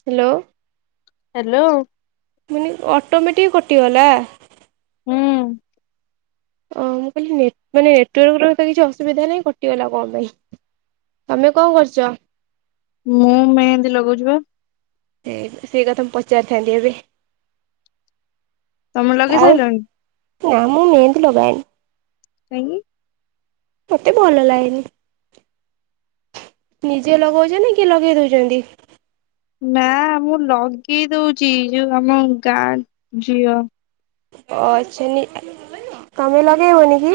Hello. Hello. ପୁଣି automatic କଟିଗଲା। ହୁଁ। ଓହୋ ମୁଁ କହିଲି ନେଟ ମାନେ ନେଟୱାର୍କ ର କିଛି ଅସୁବିଧା ନାହିଁ କଟିଗଲା କଣ ପାଇଁ। ତମେ କଣ କରୁଚ? ମୁଁ ମେହେନ୍ଦି ଲଗଉଚି ବା। ଏ ସେଇ କଥା ମୁଁ ପଚାରିଥାନ୍ତି ଏବେ। ତମେ ଲଗେଇ ଆଉ ସାରିଲଣି। ନା ମୁଁ ମେହେନ୍ଦୀ ଲଗାଏନି। କାଇଁକି? ମତେ ଭଲ ଲାଗେନି। ନିଜେ ଲଗଉଛନ୍ତି କିଏ ଲଗେଇ ଦଉଛନ୍ତି? ନା ମୁଁ ଲଗେଇ ଦଉଛି ଯୋଉ ଆମ ଗାଁ ଝିଅ। ଅ ଚିନି ତମେ ଲଗେଇବନିକି?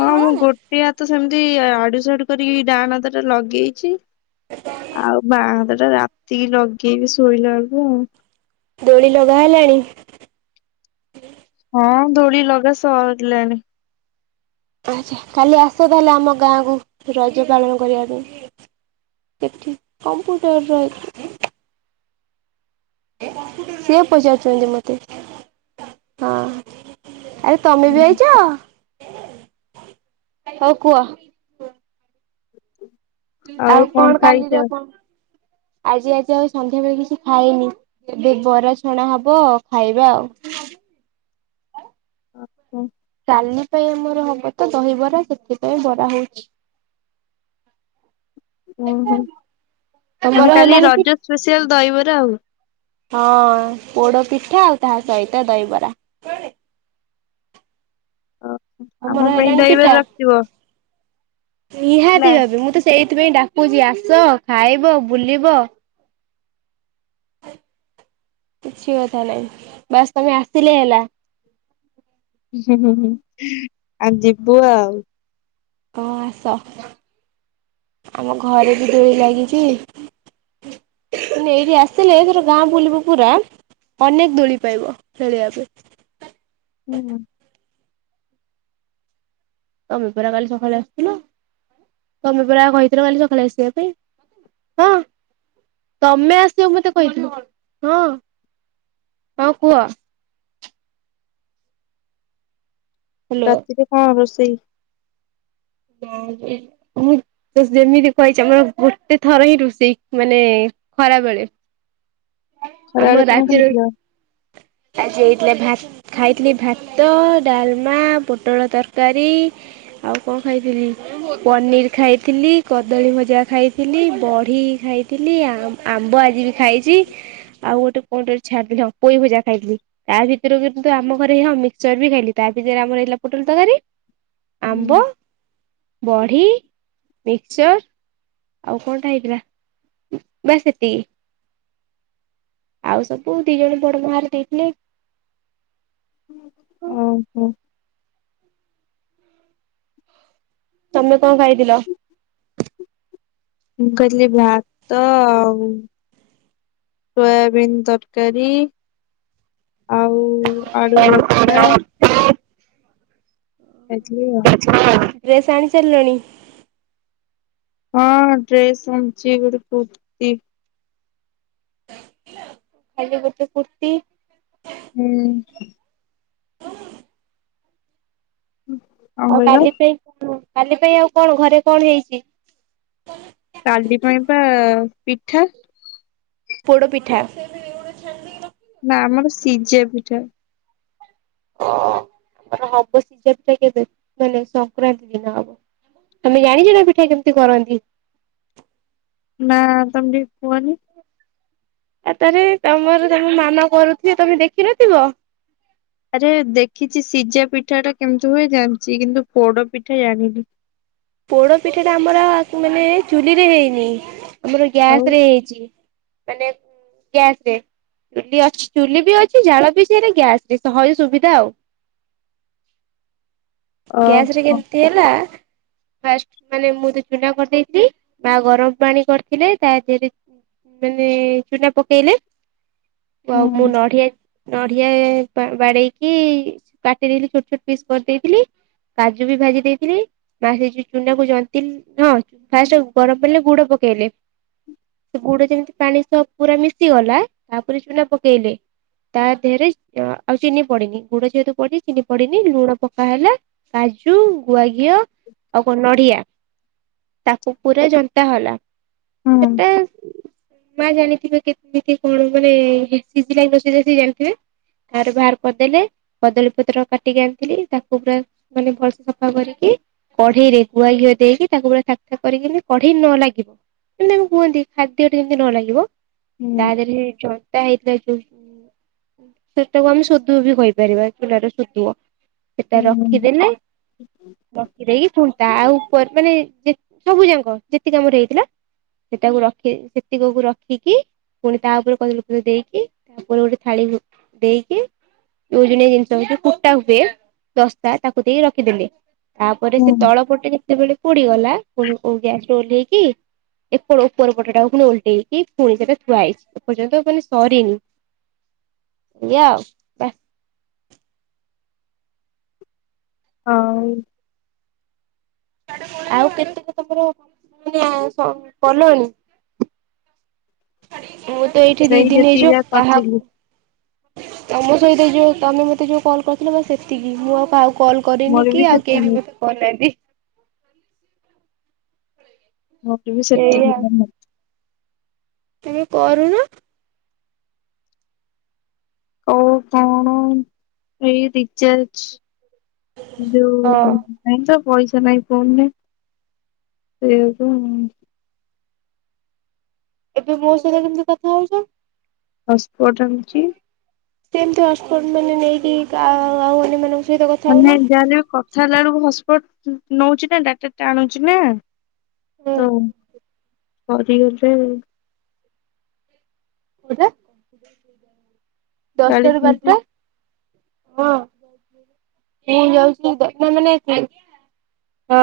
ହଁ ମୁଁ ଗୋଟେ ହାତ ସେମିତି ଆଡୁ ସାଡୁ କରିକି ଡାହାଣ ହାତଟା ଲଗେଇଛି। ଆଉ ବାଆ ହାତଟା ରାତିକି ଲଗେଇବି ଶୋଇଲା ବେଳକୁ ଆଉ। ଦୋଳି ଲଗା ହେଲାଣି? ହଁ ଦୋଳି ଲଗା ସରିଲାଣିି। ଆଚ୍ଛା କାଲି ଆସ ତାହେଲେ ଆମ ଗାଁକୁ ରଜ ପାଳନ କରିବା ପାଇଁ। ସେଠି କମ୍ପ୍ୟୁଟର ର ଅଛି। ସିଏ ପଚାରୁଛନ୍ତି ମତେ ହଁ ଆରେ। ତମେ ବି ହୁଁ ଆଇଛ ହଉ କୁହ? ଆଉ କଣ କାଲିର କଣ ଆଜି ଆଜି ଆଉ ସନ୍ଧ୍ୟା ବେଳେ କିଛି ଖାଇନି। ଏବେ ବରା ଛଣା ହବ ଖାଇବା ଆଉ। ଓହୋ। କାଲି ପାଇଁ ଆମର ହବ ତ ଦହିବରା ସେଥିପାଇଁ ବରା ହଉଛି। ଓହୋ ମାନେ ତମର କାଲି ହେଲାଣି କି? ରଜ ସ୍ପେସିଆଲ ଦହିବରା ଆଉ। ହଁ ପୋଡ଼ ପିଠା ଆଉ ତାହା ସହିତ ଦହିବରା। ଓହୋ ଆମ ତମର ପାଇଁ ହେଲାଣି ପିଠା? ଦହିବରା ରଖିଥିବ ହେଲା। ନିହାତି ହେବ ମୁଁ ତ ସେ ସେଇଥିପାଇଁ ଡାକୁଛି ଆସ ଖାଇବ, ବୁଲିବ। କିଛି କଥା ନାହିଁ ବାସ୍ ତମେ ଆସିଲେ ହେଲା। ହଁଁ ହୁଁ ଆଉ ଯିବୁ ଆଉ। ହଁ ଆସ। ଆମ ଘରେ ବି ଦୋଳି ଲାଗିଛି। ଏଇଠି ଆସିଲେ ଏଥର ଗାଁ ବୁଲିବୁ ପୁରା। ଅନେକ ଦୋଳି ପାଇବ ଖେଳିବା ପାଇଁ। ହୁଁ। ତମେ ପରା କାଲି ସକାଳେ ଆସୁଥିଲ। ତମେ ପରା କହିଥିଲ କାଲି ସକାଳେ ଆସିବା ପାଇଁ ହଁ। ତମେ ଆସିବ ମତେ କହିିଥିଲ। ହଁ ହଁ କୁହ। ହ୍ୟାଲୋ ରାତିରେ କଣ ରୋଷେଇ? କହଉଛି। ମୁଁ ଯେମିତି କହିଛି ଆମର ଗୋଟେ ଥର ହିଁ ରୋଷେଇ ମାନେ ଖରାବେଳେ। ଆମ ଖରାବେଳେ କଣ ରାତିରୁ ଖାଇଥିଲ? ଆଜି ହେଇଥିଲା ଭାତ। ଖାଇଥିଲି ଭାତ, ଡାଲମା, ପୋଟଳ ତରକାରୀ। ଆଉ କଣ ଖାଇଥିଲି। ପନିର ଖାଇଥିଲି, କଦଳୀ ଭଜା ଖାଇଥିଲି, ବଢି ଖାଇଥିଲି ଆମ୍ୱ ଆମ୍ବ ଆଜି ବି ଖାଇଛି। ଆଉ ଗୋଟେ କଣଟା ଛାଡିଦେଲି ପୋଇ ଭଜା ଖାଇଥିଲି। ତା ଭିତରୁ କିନ୍ତୁ ଆମ ଘରେଇ ହେଇନଥିଲା ମିକସର ବି ହେଇନି। ତା ଭିତରେ ଆମର ହେଇଲା ପୋଟଲ ତରକାରୀ। ହୁଁ। ଆମ୍ବ, ବଢ଼ି, ମିକ୍ଚର୍। ଆଉ କଣଟା ହେଇଥିଲା ବାସ୍ ଏତିକି। ଆଉ ସବୁ ଦି ଜଣ ବଡ ମା ଘର ଦେଇଥିଲେ। ଓହୋ। ତମେ କଣ ଖାଇଥିଲ? ମୁଁ ଖାଇଥିଲି ଭାତ ଆଉ ସୋୟାବିନ୍ ତରକାରୀ ଆଉ ଆଳୁ ଭର୍ତା। ଖାଇଥିଲି ଆଉ। ହଁ ଡ୍ରେସ୍ ଆଣି ସାରିଲଣି? ହଁ ଡ୍ରେସ୍ ଆଣିଛି ଗୋଟେ କୃତି। ଖାଲି ଗୋଟେ କୁର୍ତ୍ତିୀ। ହୁଁ। କଣ ଆଉ କହିଲ କାଲି ପାଇଁ କାଲି ପାଇଁ ଆଉ କଣ ଘରେ କଣ ହେଇଛି। କାଲି ପାଇଁ ପା ପିଠା। ପୋଡ଼ପିଠା। ନା ଆମର ସିଜା ପିଠା। ଅଁ ମାନେ ହବ [unintelligible] କେବେ କେବେ ମାନେ ସଂକ୍ରାନ୍ତି ଦିନ ହବ। ତମେ ଜାଣିଛ ନା ପିଠା କେମିତି କରନ୍ତି। ନା ତମେ ଟିକେ କୁଅନି। ଆ ତାରେ ତମର ତମ ମାମା କରୁଥିବେ ତମେ ଦେଖି ନଥିବ। ଆରେ ଦେଖିଛି ସିଝା ପିଠା ଟା କେମିତି ହୁଏ ଜାଣିଛି କିନ୍ତୁ ପୋଡ ପିଠା ଜାଣିନି। ପୋଡ ପିଠା ଟା ଆମର ମାନେ ଚୁଲି ରେ ହେଇନି ଆମର ଆଉ ଗ୍ୟାସରେ ହେଇଛି। ମାନେ ଗ୍ୟାସରେ। ଚୁଲି ଅଛିଚୁଲି ବି ଅଛି ଜାଳ ବି ସେଇ ଗ୍ୟାସରେ ସହଜ ସୁବିଧା ଆଉ। ଗ୍ୟାସରେ ଓହୋ କେମିତି ହେଲା। ଫାଷ୍ଟ ମାନେ ମୁଁ ତ ଚୁନା କରିଦେଇଥିଲି ମା ଗରମ ପାଣି କରିଥିଲେ ତା ଦେହରେ ମାନେ ଚୁନା ପକେଇଲେ ହୁଁ ଆଉ ମୁଁ ନଢ଼ିଆ ନଢ଼ିଆ ବା ବାଡେଇକି କାଟି ଦେଇଥିଲି ଛୋଟ ଛୋଟ ପିସ୍ କରିଦେଇଥିଲି। କାଜୁ ବି ଭାଜି ଦେଇଥିଲି ମା ସେଇ ଚୁନା କୁ ଜନ୍ତିଲ୍ ହଁ ଫାଷ୍ଟ ଗରମ ପାଣିଲେ ଗୁଡ ପକେଇଲେ। ସେ ଗୁଡ଼ ଯେମିତି ପାଣି ସହ ପୁରା ମିଶିଗଲା ତାପରେ ଚୁନା ପକେଇଲେ। ତା ଦେହରେ ଆଉ ଚିନି ପଡିନି ଗୁଡ ଯେହେତୁ ପଡିଛି ଚିନି ପଡିନି ଲୁଣ ପକା ହେଲା। କାଜୁ ଗୁଆ ଘିଅ ଆଉ କଣ ନଢ଼ିଆ ତାକୁ ପୁରା ଜନ୍ତା ହେଲା ହୁଁ ସେଟା ମା ଜାଣିଥିବେ କେମିତି କଣ ମାନେ ସିଝିଲା କି ନ ସିଜିଲା ସେ ଜାଣିଥିବେ। ତାର ବାହାର କରିଦେଲେ। କଦଳୀ ପତ୍ର କାଟିକି ଆଣିଥିଲି ତାକୁ ପୁରା ମାନେ ଭଲସେ ସଫା କରିକି। କଢେଇରେ ଗୁଆ ଘିଅ ଦେଇକି ତାକୁ ପୁରା ଥାକଥାକ କରିକିି କଢେଇ ନ ଲାଗିବ। ଏମତି ଆମେ କୁହନ୍ତି ଖାଦ୍ୟରେ ଯେମତି ନ ଲାଗିବ ତା ହୁଁ ଦେହରେ ଚ [unintelligible] ସେଟାକୁ ଆମେ ଶୋଧୁ ବି କହିପାରିବା ଚୁନା ର ଶୋଧୁଅ। ସେଟା ହୁଁ ରଖିଦେଲେ ଖୀ ଦେଇକି ଫୁନ୍ଟା ତା ଉପରେ ମାନେ ଜେ ସବୁ ଯାକ ଯେତିକି ଆମର ହେଇଥିଲା। ସେଟାକୁ ରଖି ସେତିକକୁ ରଖିକି ପୁଣି ତା ଉପରେ କଦଳୀ ପତ୍ର ଦେଇକି ଉପରେ ଗୋଟେ ଥାଳି ଦେଇକି ଓଜନିଆ ଜିନିଷ ହଉଛି କୁଟା ହୁଏ ଦସ୍ତା ତାକୁ ଦେଇ ରଖିଦେଲେ। ତାପରେ ସେ ହୁଁ। ତଳ ପଟେ ଯେତେବେଳେ ପୋଡିଗଲା ପୁଣି ଗ୍ୟାସରୁ ଓହ୍ଲେଇକି ଏପ ଉପର ପଟାକୁ ପୁଣି ଉଲଟେଇକି ପୁଣି ସେଟା ଥୁଆଇଛି। ଏ ପର୍ଯ୍ୟନ୍ତ ମାନେ ସରିନି ଏୟା ଆଉ। ବାସ୍ ହଁ ଆଉ କେତକ ତମର [unintelligible] କଲଣି। ମୋର ତ ଏଇଠି ଦି ସେଇ ଦିନ ଯେତିକି ହେଇଯିବ ଯାହା କାହାକୁ କରିଥିଲି ତମ ସହିତ ଯୋଉ ତମେ ମତେ ଯୋଉ କଲ୍ କରିଥିଲ ବାସ ସେତିକି ମୁଁ ଆଉ କାହାକୁ କଲ୍ କରିନି ମୋର ବି କି ଆଉ କେହି ବି ସେତିକି ମତେ କରିନାହାନ୍ତି। ମୋର ବି ସେତିକି। ତେମେ କରୁନ ଆଉ କଣ ଏଇ ରିଚାର୍ଜ ଯୋଉ ହଁ ନାଇଁ ତ ପଇସା ନହିଁ ଫୋନ୍ ରେ ସେଇଆ ତ। ଏବେ ମୋ ସହିତ କେମିତି କଥା ହଉଛ? ହସପୋର୍ଟ ଆଣିଛି। କେମତି ହଟ୍ ସ୍ବଟ୍ ମାନେ ନେଇକି କା ଆଉ ଅନ୍ୟମାନେ ମାନେ ଯାହେଲେ ବି କଥା ହେଲା ବେଳୁକୁ ହଟ୍ ସ୍ପଟ୍ ନଉଚି ନା ଡାଟା ଟାଣୁଚି ନା ହୁଁ ତ ପରି ଗୋଟେ ଉ କୋଉଟା ଦଶଟା ଚାଳିଶ ରୁ ମିନିଟ ବାରଟା। ହଁ ମୁଁ ଯାଉଚି ମାନେ [inaudible] ହଁ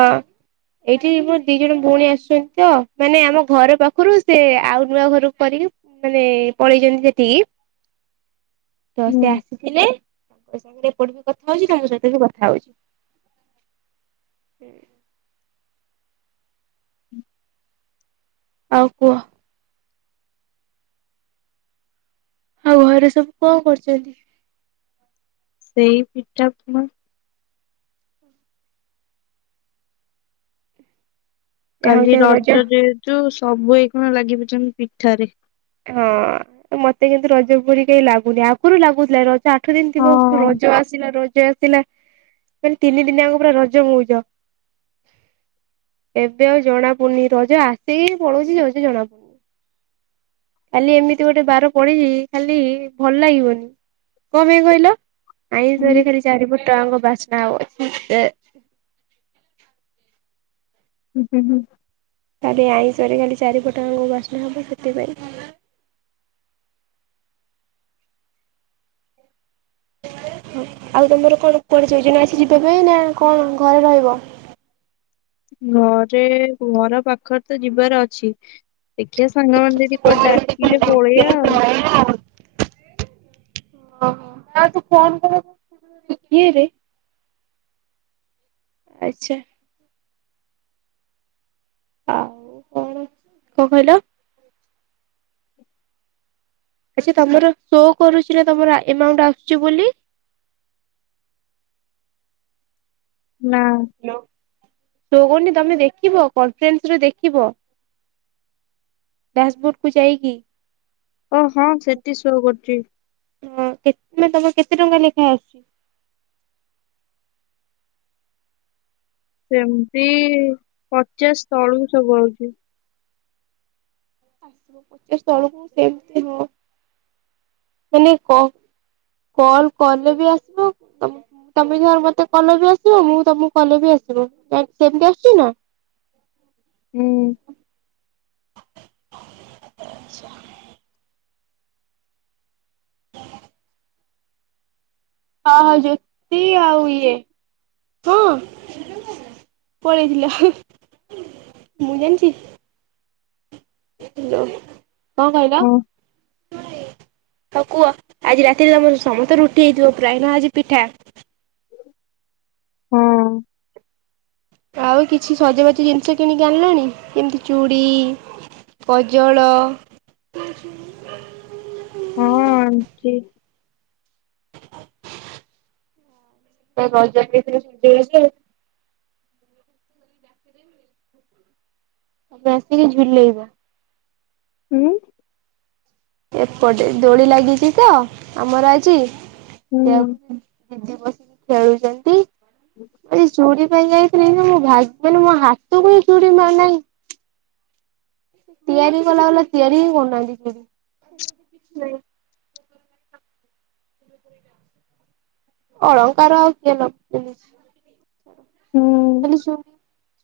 ଏଇଠି ମୋର ଦି ଜଣ ଭଉଣୀ ଆସିଛନ୍ତି ତ ମାନେ ଆମ ଘର ପାଖୁରୁ ସେ ଆଉ ନୂଆ ଘରୁକୁ କରିକି ମାନେ ପଳେଇଚନ୍ତି ସେଠିକି ତ ହୁଁ ସେ ଆସି ଥିଲେ ତାଙ୍କ ସାଙ୍ଗରେ ଏପଟେ ବି କଥା ହଉଚି ତମ ସହିତ ବି କଥା ହଉଚି। ଆଉ ପୁଅ ଆଉ ଘରେ ସବୁ କଣ କରୁଚନ୍ତି? ସେଇ ପିଠା ପଣା ଯାହା ହଉଛି କାଲି ଆଉ ରଜ ଯେହେତୁ ସବୁ ଏଇଖୁଣା ଲାଗି ପଡିଚନ୍ତି ପିଠାରେ। ହଁ ମତେ କିନ୍ତୁ ରଜ ପୁରି କେଇ ଲାଗୁନି ଆଗୁରୁ ଲାଗୁଥିଲା ଏ ରଜ ଆଠ ଦିନି ହଁ ଥିବ ରଜ ଆସିଲା ରଜ ଆସିଲା ମାନେ ତିନି ଦିନି ଆଙ୍କ ପୁରା ରଜ ମଉଜ। ଏବେ ଆଉ ଜଣା ପଡ଼ୁନି ରଜ ଆସିକି ପଳଉଚି ଯାଉଚି ଜଣା ପଡୁନି। କାଲି ଏମିତି ଗୋଟେ ବାର ପଡିଚି କାଲି ଭଲ ଲାଗିବନି କଣ ପାଇଁ କହିଲ? ହୁଁ ଆଇଁଷରେ ଖାଲି ଚାରିପଟଆଙ୍କ ବାସ୍ନା ହବ ଏ। ହୁଁ ହୁଁ ହୁଁ। କାଲି ଆଇଁଷରେ କାଲି ଚାରିପଟଯାଙ୍କ ବାସ୍ନା ହବ ସେଥିପାଇଁ। [inaudible] ହଉ ଆଉ ତମର କଣ କୁଆଡେ ଯୋଜନା ଅଛି ଯିବା ପାଇଁ ନା କଣ ଘରେ ରହିବ? ଘରେ ଘର ପାଖରେ ତ ଯିବାର ଅଛି ଦେଖିଆ ସାଙ୍ଗମାନେ ଯଦି କୁଆଡେ ଡାକିିଲେ ପଳେଇଆ ଆଉ। ଅହ ଯାହାହଉ ତୁ ଫୋନ କରୁଚୁ [inaudible] ରେ। ଆଚ୍ଛା। ଆଉ କଣ କଣ କହିଲ ଆଚ୍ଛା ତମର ଶୋ କରୁଚି ନା ତମର ଆ ଏମାଉଣ୍ଟ୍ ଆସୁଚି ବୋଲି? ନାଁ। ହେଲୋ ଶୁଭୁନି ତମେ ଦେଖିବ କଲ୍ ଫେନ୍ସରେ ଦେଖିବ। ଡ୍ୟାସବୋଡ୍ କୁ ଯାଇକି ଓ ହଁ ସେଠି ସୋ କରୁଚି। ହଁ କେତେ ଦିନ ତମ କେତେ ଟଙ୍କା ଲେଖା ଆସୁଚି? ସେମତି ପଚାଶ ତଳୁକୁ ସବୁ ଆଉଚି। ଆସିବ ପଚାଶ ତଳୁକୁ ସେମତି ହଁ ମାନେ କ କଲ୍ କଲେ ବି ଆସିବ ତମୁ ତମେ ଧର ମତେ କଲେ ବି ଆସିବ ମୁଁ ତମୁକୁ କଲେ ବି ଆସିବ ସେମତି ଆସୁଚି ନା ହୁଁ ଆଚ୍ଛା [inaudible] [inaudible] ହ ହ ଜ୍ୟୋତି ଆଉ ଇଏ ହଁ। ପଳେଇଥିଲା ମୁଁ ଜାଣିଚି ହିଲୋ କଣ କହିଲ? ହଁ ହଉ କୁଅ ଆଜି ରାତିରେ ତମର ସମସ୍ତେ ରୁଟି ହେଇଥିବ ପ୍ରାୟେ ନା ଆଜି ପିଠା। ହଁ। ଆଉ କିଛି ସଜବାଜ ଜିନିଷ କିଣିକି ଆଣିଲଣି ଯେମିତି ଚୁଡ଼ି କଜଳ କଜଳ ଲାଗେ ହଁ କି [inaudible] ସେ ରଜ ଯାଇଥିଲେ ସବୁ ଦୋଳିଖେଳି [inaudible] ବସିକି ଝୁଲେଇବ। ହୁଁ। ଏପଟେ ଦୋଳି ଲାଗିଛି ତ ଅମର ଆଜି ହୁଁ ସେଆକୁ ଦିଦି ବସିକି ଖେଳୁଛନ୍ତି ଏ ଚୋରି ପାଇଁ ଯାଇଥିଲି ଭାଇ ମାନେ ମୋ ହାତକୁ ଚୁଡ଼ି ନାଁ ନାଇଁ। ତିଆରି କଲା ଵାଲା ତିଆରି ହିଁ କରୁନାହାନ୍ତି ସେ ସେ [inaudible] ଅଳଙ୍କାର ଆଉ କିଏ ଲଗେଉଛି? ହୁଁ ଖାଲି ଚୁ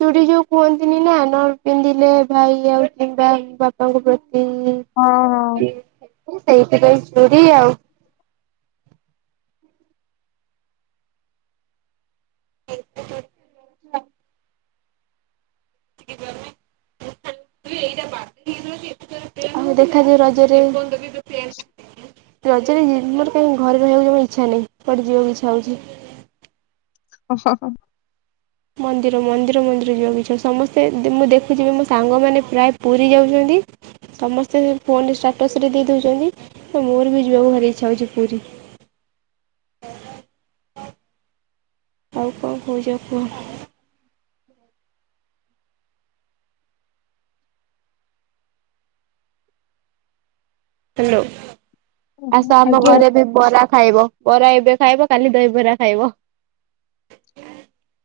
ଚୁଡ଼ି ଯୋଉ କୁହନ୍ତି ନି ନା ନ ପିନ୍ଧିଲେ ଭାଇ ଆଉ କିମ୍ବା ବାପାଙ୍କ ପ୍ରତି ହଁ ହଁ। ସେଇଥିପାଇଁ ଚୁଡ଼ି ଆଉ [unintelligible] ଆଉ ଦେଖାଯାଉ ରଜରେ ର ଜରେ ମୋର କାହିଁ ଘରେ ରହିବାକୁ ଜମା ଇଛା ନାହିଁ। କୁଆଡେ ଯିବାକୁ ଇଚ୍ଛା ହଉଛି। ଅ ହ ହ। ମନ୍ଦିର ମନ୍ଦିର ମନ୍ଦିର ଯିବାକୁ ଇଚ୍ଛା ହେଉଛି। ସମସ୍ତେ ମୁଁ ଦେଖୁଛି ମୋ ସାଙ୍ଗମାନେ ପ୍ରାୟ ପୁରୀ ଯାଉଛନ୍ତି। ସମସ୍ତେ ଫୋନରେ ଷ୍ଟାଟସ ରେ ଦେଇ ଦେଉଛନ୍ତି ତ ମୋର ବି ଯିବାକୁ ଭାରିଇଚ୍ଛା ହେଉଛି ପୁରୀ। ଆଉ କଣ କହୁଛ କୁହ। ହେଲୋ ହଁ ଆସ ହଁ, ଆମ ଆଜ୍ଞା ଘରେ ଏବେ ବରା ଖାଇବ ବରା ଏବେ ଖାଇବ କାଲି ଦହି ବରା ଖାଇବ।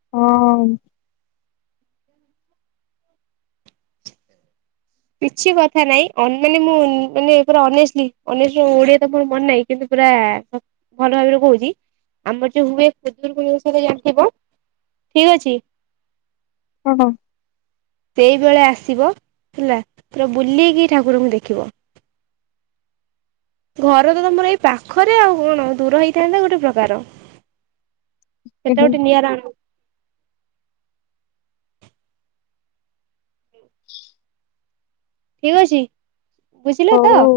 ହଁ। କିଛି କଥା ନାଇଁ ଅନ ମାନେ ମୁଁ ମାନେ ପୁରା ଅନେଷ୍ଟଲି ଅନେଷ୍ଟିଲି ଓଡିଆ ତ ମନେ ନାହିଁ କିନ୍ତୁ ପୁରା ଭଲ ଭାବରେ କହୁଛି। ଆମର ଯୋଉ ହୁଏ ଖୁଦୁରୁକୁଣୀ ଓଷାରେ ଜାଣିଥିବ ଠିକ ଅଛି ଓହୋ। ସେଇ ବେଳେ ଆସିବ ହେଲା ପୁରା ବୁଲିକି ଠାକୁରଙ୍କୁ ଦେଖିବ। ଘର ତ ତମର ଏଇ ପାଖରେ ଆଉ କଣ ଦୂର ହେଇଥାନ୍ତା ଗୋଟେ ପ୍ରକାର। ସେଟା ହଁ, ଗୋଟେ ନିଆରା ଅନୁଭୂତି। ଠିକ ଅଛି ବୁଝିଲ ତ? ହଉ